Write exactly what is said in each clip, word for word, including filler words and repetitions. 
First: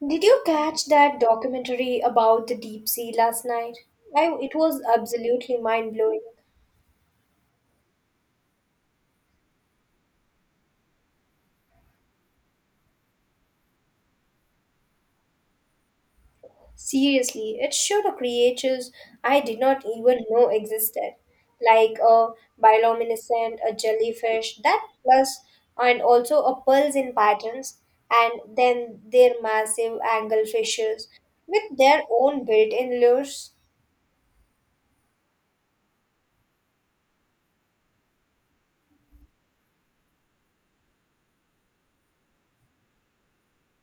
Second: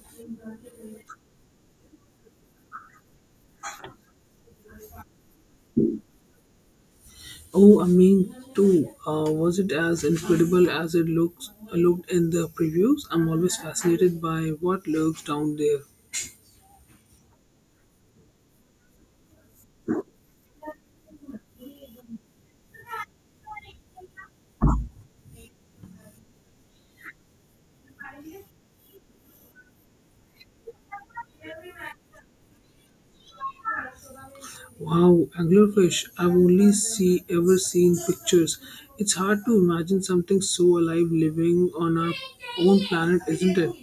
Did you catch that documentary about the deep sea last night? I, it was absolutely mind blowing. Oh, I mean, too. Uh, was it as incredible as it looks looked in the previews? I'm always fascinated by what lurks down there. Seriously, it showed the creatures I did not even know existed, like a bioluminescent, a jellyfish, that plus, and also a pearls in patterns, and then their massive angle fishes with their own built in lures. Wow, anglerfish! I've only see ever seen pictures. It's hard to imagine something so alive living on our own planet, isn't it?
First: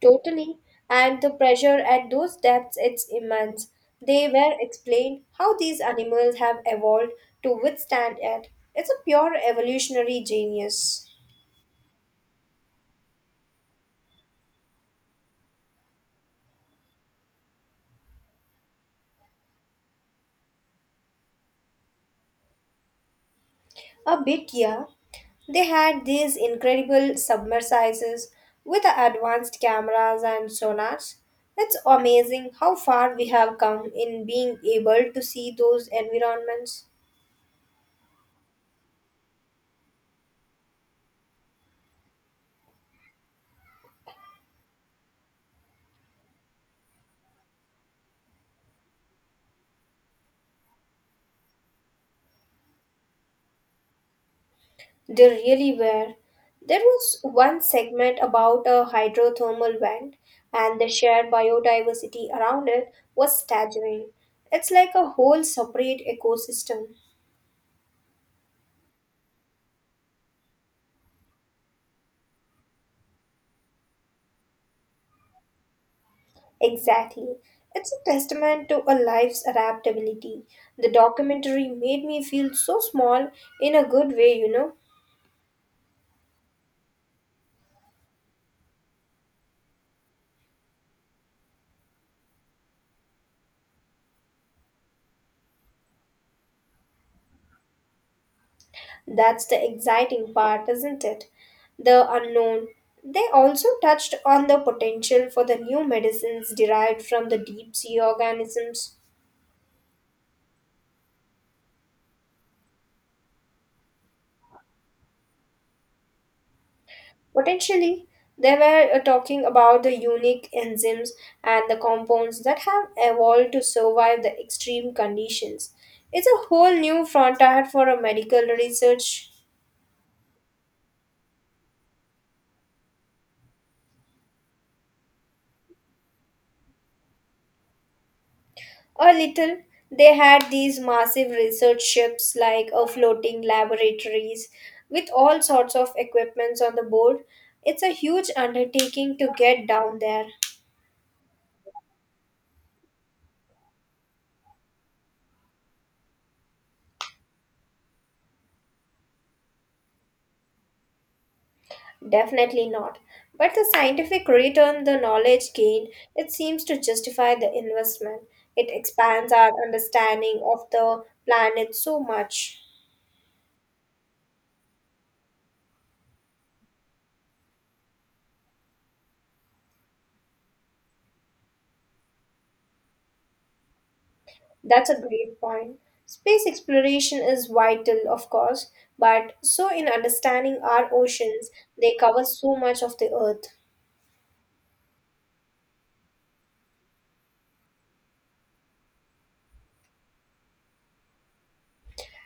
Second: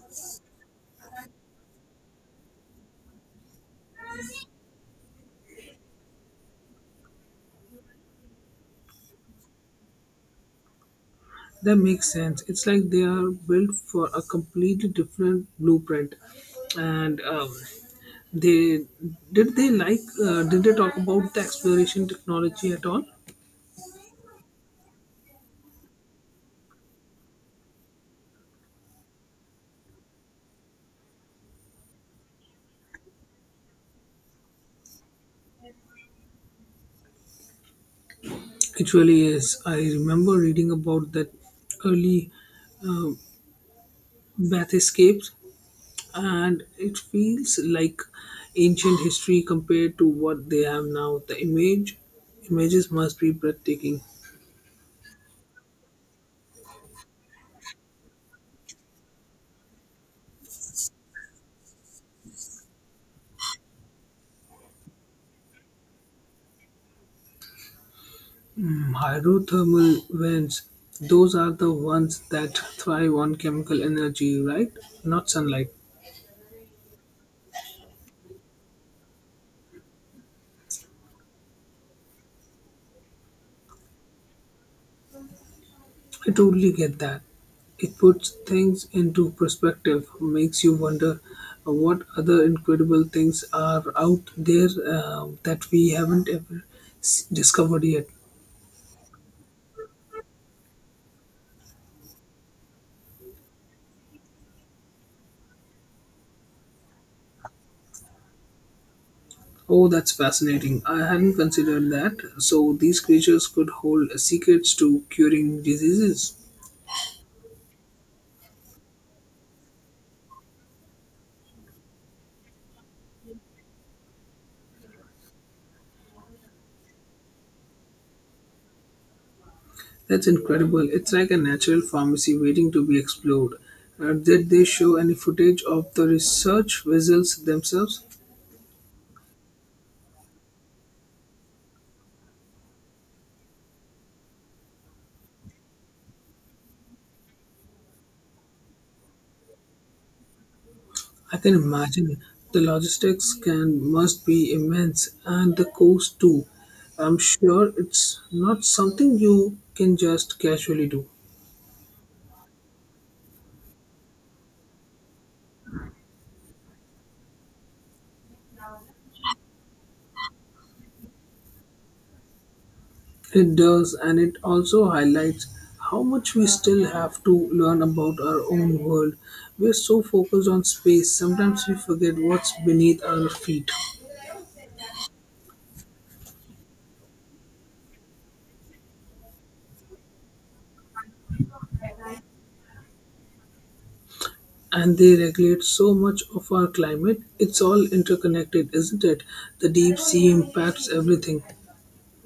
Totally. And the pressure at those depths, it's immense. They were explained how these animals have evolved to withstand it. It's a pure evolutionary genius. That makes sense. It's like they are built for a completely different blueprint. And um, they did they like uh, did they talk about the exploration technology at all? A bit, yeah. They had these incredible submersibles with advanced cameras and sonars. It's amazing how far we have come in being able to see those environments. It really is. I remember reading about that early uh, bath escapes, and it feels like ancient history compared to what they have now. The image images must be breathtaking. They really were. There was one segment about a hydrothermal vent, and the shared biodiversity around it was staggering. It's like a whole separate ecosystem. Mm, hydrothermal vents, those are the ones that thrive on chemical energy, right? Not sunlight. Exactly. It's a testament to a life's adaptability. The documentary made me feel so small in a good way, you know. I totally get that. It puts things into perspective, makes you wonder uh, what other incredible things are out there, uh, that we haven't ever s- discovered yet. That's the exciting part, isn't it? The unknown. They also touched on the potential for the new medicines derived from the deep sea organisms. Oh, that's fascinating. I hadn't considered that. So, these creatures could hold secrets to curing diseases. Potentially, they were uh, talking about the unique enzymes and the compounds that have evolved to survive the extreme conditions. It's a whole new frontier for a medical research. That's incredible. It's like a natural pharmacy waiting to be explored. Uh, did they show any footage of the research vessels themselves? A little. They had these massive research ships like a floating laboratories with all sorts of equipments on the board. It's a huge undertaking to get down there. I can imagine the logistics can must be immense and the cost too. I'm sure it's not something you can just casually do. Definitely not. But the scientific return, the knowledge gained, it seems to justify the investment. It expands our understanding of the planet so much. It does, and it also highlights how much we still have to learn about our own world. We're so focused on space, sometimes we forget what's beneath our feet. That's a great point. Space exploration is vital, of course, but so in understanding our oceans, they cover so much of the earth. And they regulate so much of our climate. It's all interconnected, isn't it? The deep sea impacts everything.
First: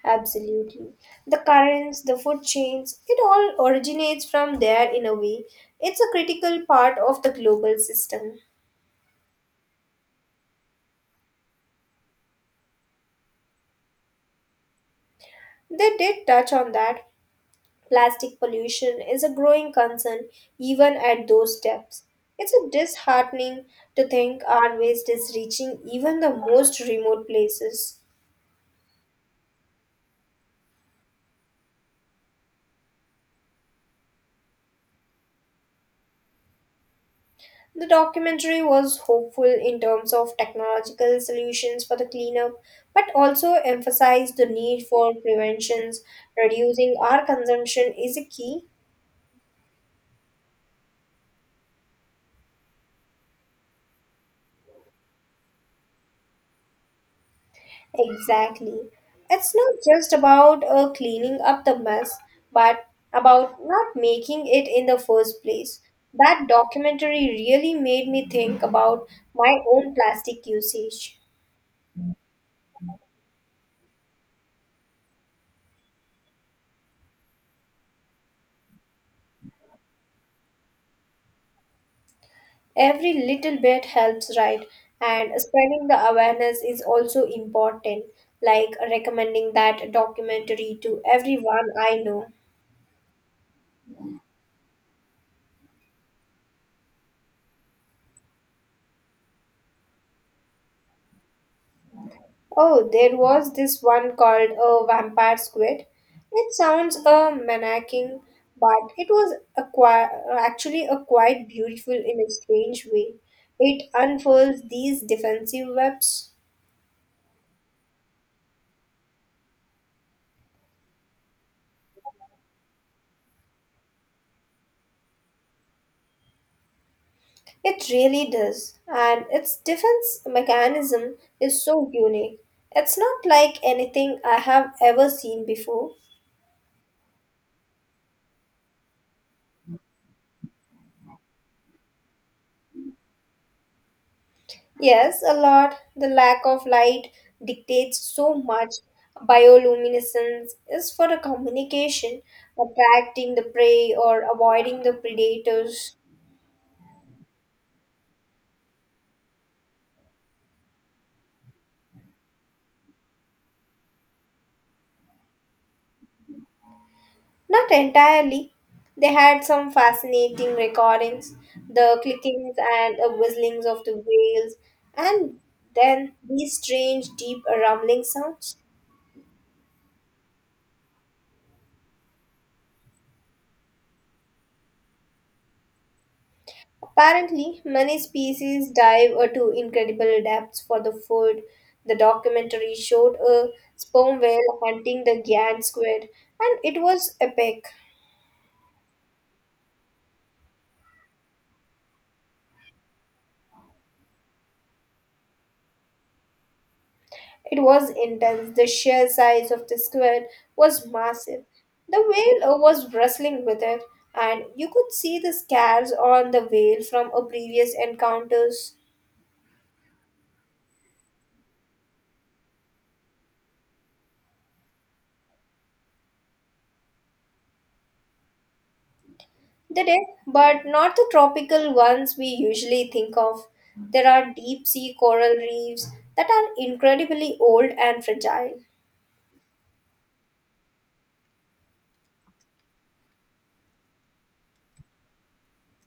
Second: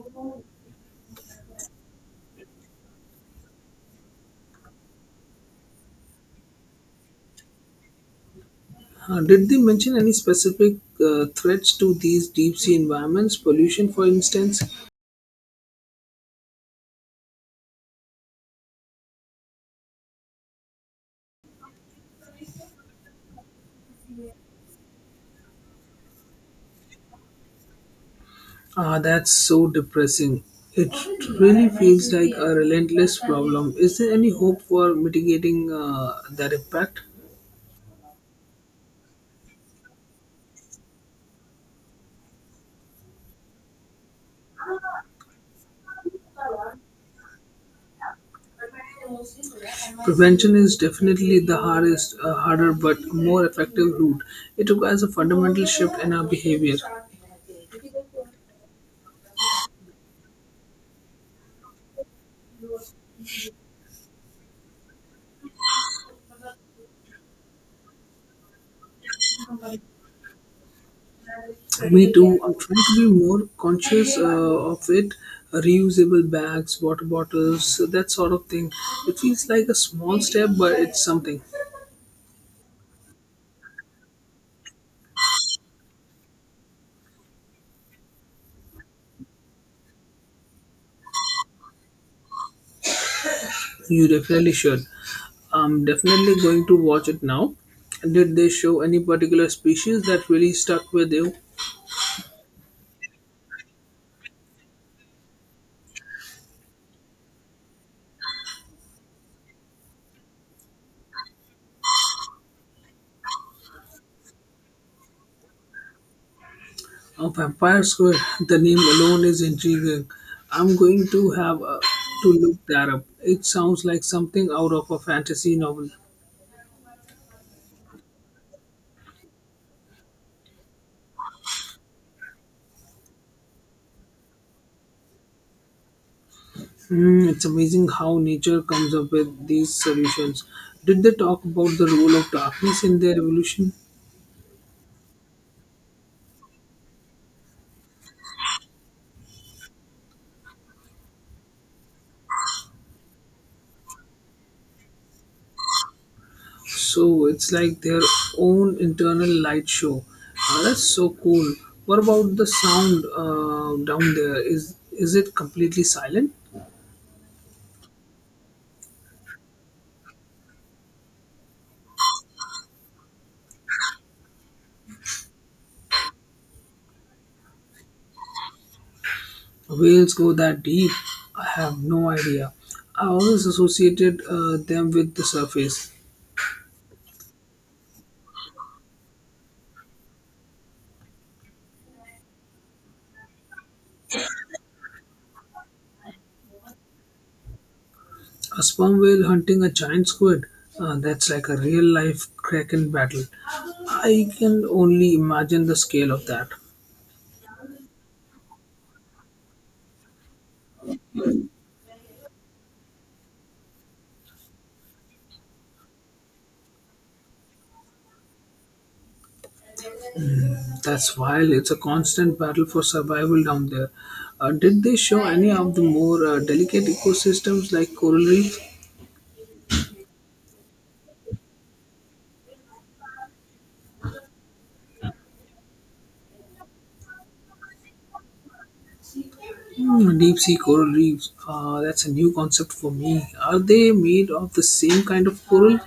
Absolutely. The currents, the food chains, it all originates from there in a way. It's a critical part of the global system. Uh, did they mention any specific uh, threats to these deep sea environments? Pollution, for instance? They did touch on that. Plastic pollution is a growing concern even at those depths. It's a disheartening to think our waste is reaching even the most remote places. Ah, that's so depressing. It really feels like a relentless problem. Is there any hope for mitigating uh, that impact? The documentary was hopeful in terms of technological solutions for the cleanup, but also emphasized the need for preventions. Reducing our consumption is a key. Prevention is definitely the hardest, uh, harder but more effective route. It requires a fundamental shift in our behavior. Exactly. It's not just about uh, cleaning up the mess, but about not making it in the first place. That documentary really made me think about my own plastic usage. Me too. I'm trying to be more conscious uh, of it. Reusable bags, water bottles, that sort of thing. It feels like a small step, but it's something. Every little bit helps, right? And spreading the awareness is also important, like recommending that documentary to everyone I know. You definitely should. I'm definitely going to watch it now. Did they show any particular species that really stuck with you? Oh, there was this one called a vampire squid. It sounds a manacking, but it was a qui- actually a quite beautiful in a strange way. It unfurls these defensive webs. Of Empire Square. The name alone is intriguing. I'm going to have uh, to look that up. It sounds like something out of a fantasy novel. It really does, and its defense mechanism is so unique. It's not like anything I have ever seen before. Hmm, it's amazing how nature comes up with these solutions. Did they talk about the role of darkness in their evolution? Yes, a lot. The lack of light dictates so much. Bioluminescence is for the communication, attracting the prey or avoiding the predators. So it's like their own internal light show. Uh, that's so cool. What about the sound uh, down there? Is is it completely silent? Not entirely. They had some fascinating recordings, the clickings and uh, whistlings of the whales, and then these strange deep rumbling sounds. Whales go that deep? I have no idea. I always associated uh, them with the surface. Apparently, many species dive uh, to incredible depths for the food. The documentary showed a sperm whale hunting the giant squid, and it was epic. A sperm whale hunting a giant squid, uh, that's like a real life kraken battle. I can only imagine the scale of that. It was intense. The sheer size of the squid was massive. The whale uh, was wrestling with it, and you could see the scars on the whale from a previous encounters. Mm, that's wild. It's a constant battle for survival down there. Uh, did they show any of the more uh, delicate ecosystems like coral reef? The death, but not the tropical ones we usually think of. There are deep sea coral reefs that are incredibly old and fragile. Hmm, deep sea coral reefs. Uh, that's a new concept for me. Are they made of the same kind of coral?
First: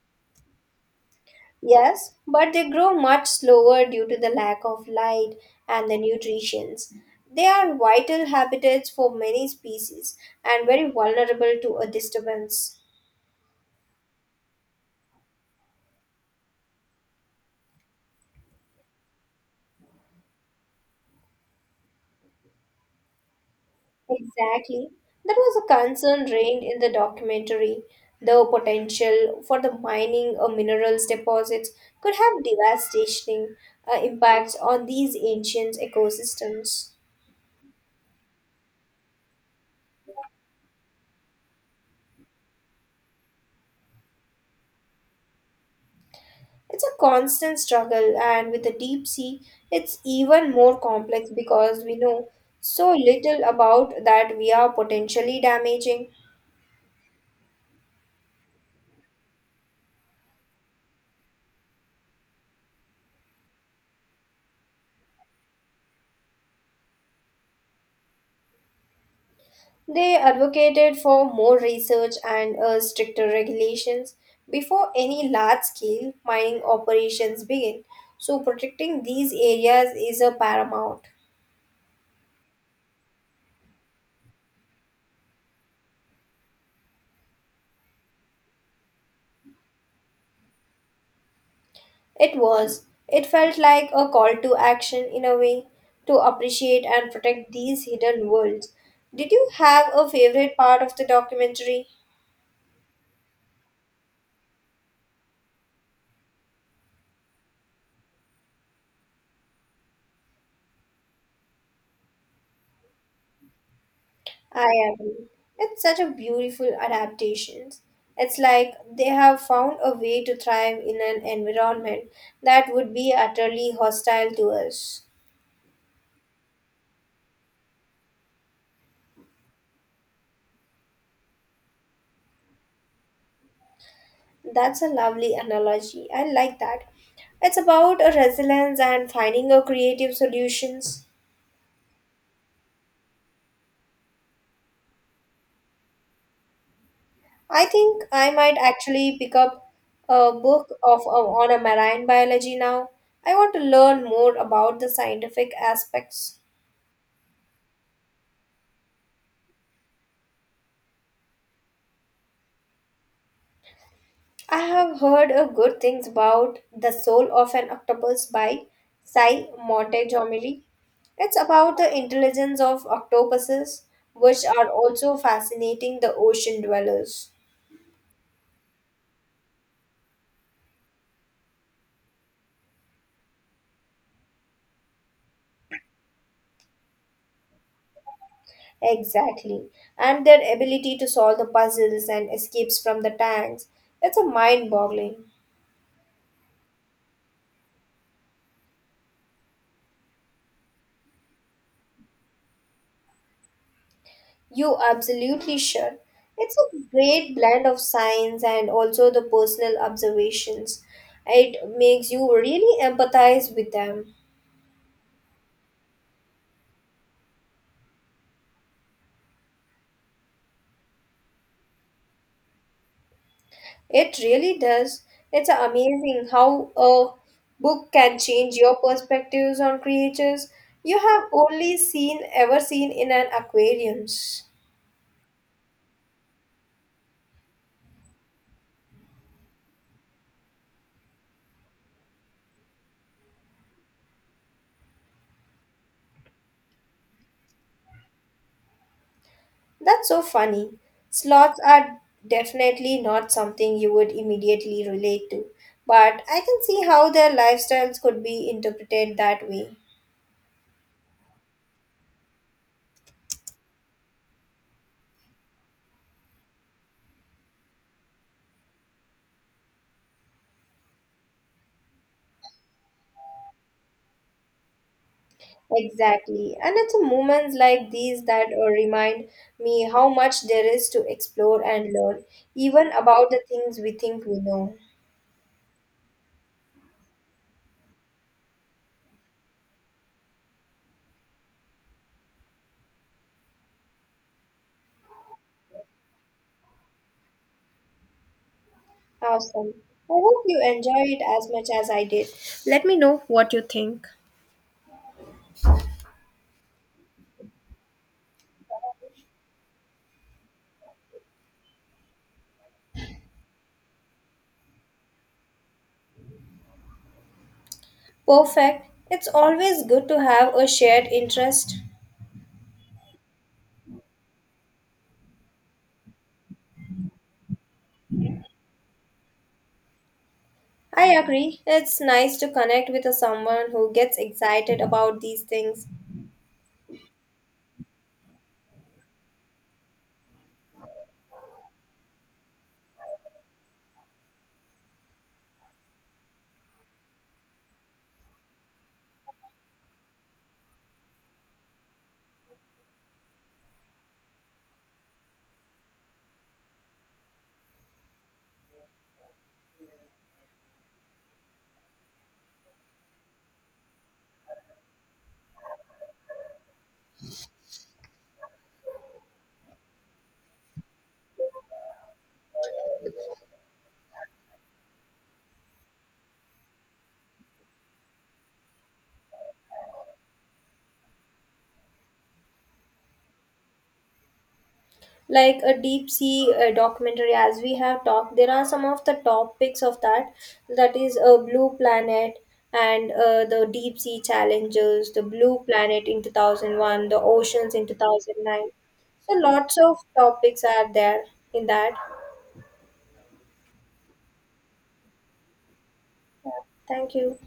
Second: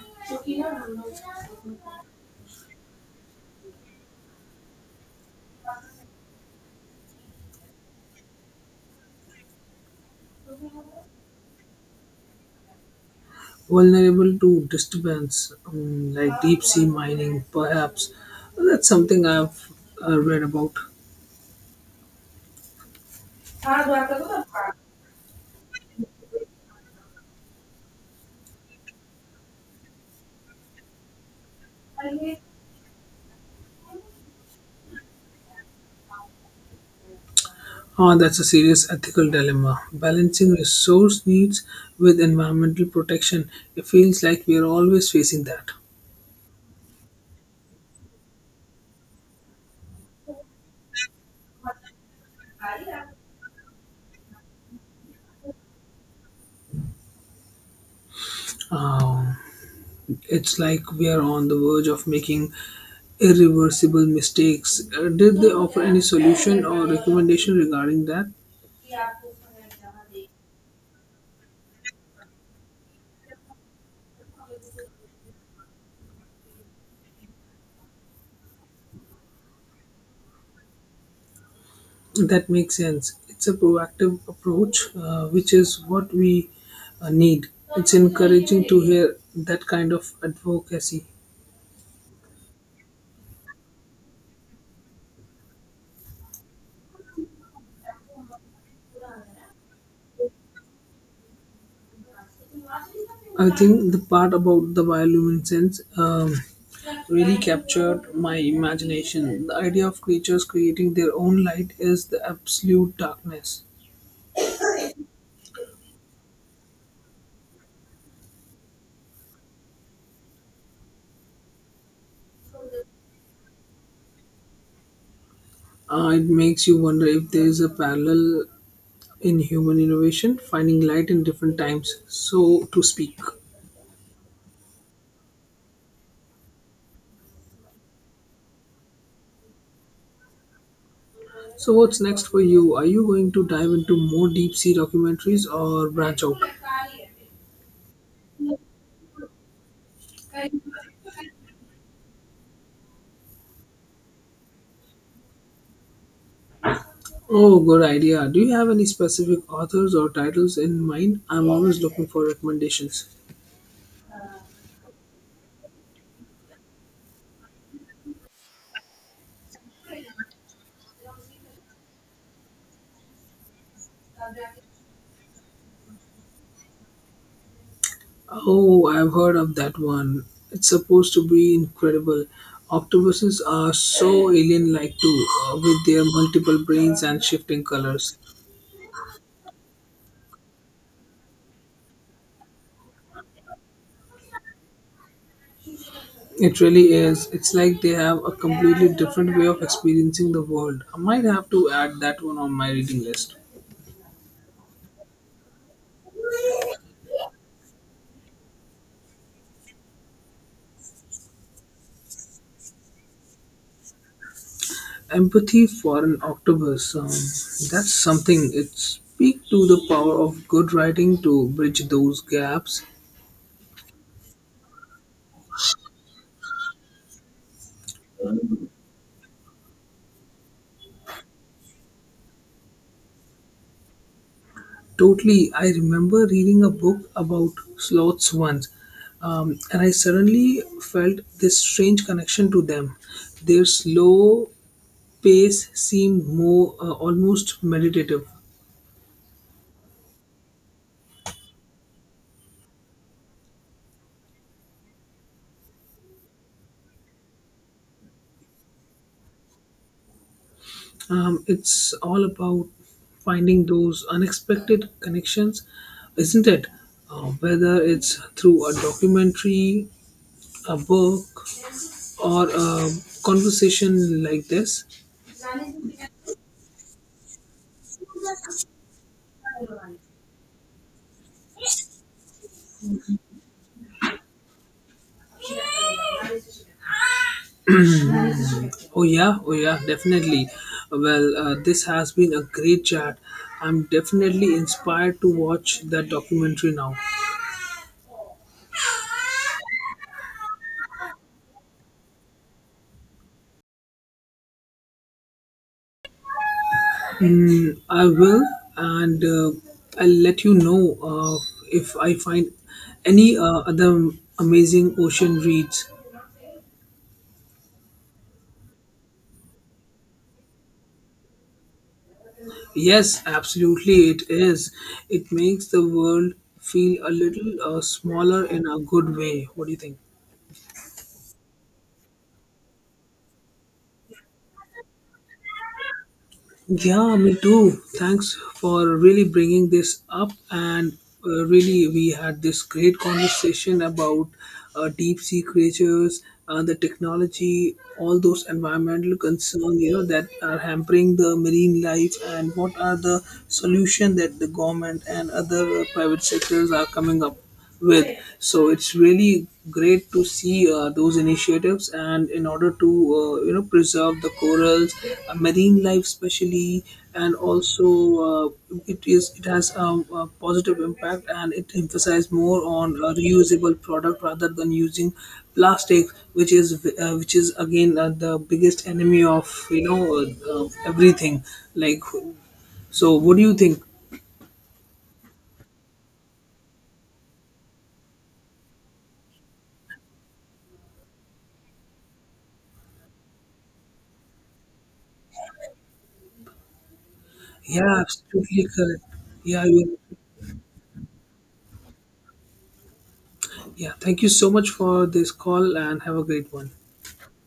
Yes, but they grow much slower due to the lack of light and the nutrients. They are vital habitats for many species and very vulnerable to a disturbance. Vulnerable to disturbance, um, like deep sea mining, perhaps. That's something I've uh, read about. Exactly. That was a concern raised in the documentary. The potential for the mining or minerals deposits could have devastating uh, impacts on these ancient ecosystems. Ah, that's a serious ethical dilemma. Balancing resource needs with environmental protection. It feels like we are always facing that. It's a constant struggle, and with the deep sea, it's even more complex because we know so little about that we are potentially damaging. Um, It's like we are on the verge of making irreversible mistakes. Uh, did they offer any solution or recommendation regarding that? They advocated for more research and uh, stricter regulations before any large scale mining operations begin. So, protecting these areas is a paramount. That makes sense. It's a proactive approach, uh, which is what we uh, need. It's encouraging to hear that kind of advocacy. It was. It felt like a call to action in a way to appreciate and protect these hidden worlds. Did you have a favorite part of the documentary? I think the part about the bioluminescence um, really captured my imagination. The idea of creatures creating their own light is the absolute darkness. I agree. It's such a beautiful adaptation. It's like they have found a way to thrive in an environment that would be utterly hostile to us. Uh, it makes you wonder if there is a parallel in human innovation, finding light in different times, so to speak. That's a lovely analogy. I like that. It's about a resilience and finding a creative solutions. So, what's next for you? Are you going to dive into more deep sea documentaries or branch out? I think I might actually pick up a book of on a marine biology now. I want to learn more about the scientific aspects. Oh, good idea. Do you have any specific authors or titles in mind? I'm always looking for recommendations. I have heard a good things about The Soul of an Octopus by Cy Montgomery. It's about the intelligence of octopuses, which are also fascinating the ocean dwellers. Oh, I've heard of that one. It's supposed to be incredible. Octopuses are so alien like, too, uh, with their multiple brains and shifting colors. Exactly. And their ability to solve the puzzles and escapes from the tanks. It's a mind boggling. It really is. It's like they have a completely different way of experiencing the world. I might have to add that one on my reading list. You absolutely should. It's a great blend of science and also the personal observations. It makes you really empathize with them. Empathy for an octopus. Um, that's something. It speaks to the power of good writing to bridge those gaps. It really does. It's amazing how a book can change your perspectives on creatures you have only seen ever seen in an aquarium. Totally. I remember reading a book about sloths once, um, and I suddenly felt this strange connection to them. Their slow pace seemed more uh, almost meditative. That's so funny. Sloths are definitely not something you would immediately relate to, but I can see how their lifestyles could be interpreted that way. Um, it's all about finding those unexpected connections, isn't it? Uh, whether it's through a documentary, a book, or a conversation like this. Exactly. And it's moments like these that uh, remind me how much there is to explore and learn, even about the things we think we know. Oh, yeah, oh, yeah, definitely. Well, uh, this has been a great chat. I'm definitely inspired to watch that documentary now. Awesome. I hope you enjoy it as much as I did. Let me know what you think. Mm, I will, and uh, I'll let you know uh, if I find any uh, other amazing ocean reads. Perfect. It's always good to have a shared interest. Yes, absolutely, it is. It makes the world feel a little uh, smaller in a good way. What do you think? I agree. It's nice to connect with a someone who gets excited about these things. Yeah, me too. Thanks for really bringing this up. And uh, really, we had this great conversation about uh, deep sea creatures, uh, the technology, all those environmental concerns you know that are hampering the marine life, and what are the solution that the government and other uh, private sectors are coming up with. So it's really great to see uh, those initiatives, and in order to uh, you know preserve the corals, uh, marine life especially, and also uh, it is it has um, a positive impact, and it emphasizes more on a reusable product rather than using plastic, which is v- uh, which is again uh, the biggest enemy of you know uh, uh, everything like. So, what do you think? Like a deep sea uh, documentary, as we have talked, there are some of the topics of that. That is a blue planet and uh, the deep sea challenges, the blue planet in two thousand one, the oceans in Yeah, absolutely two thousand nine. correct. So Yeah, lots of you. topics are there in that. Yeah, thank you so much for this call and have a Yeah. great one. Thank you.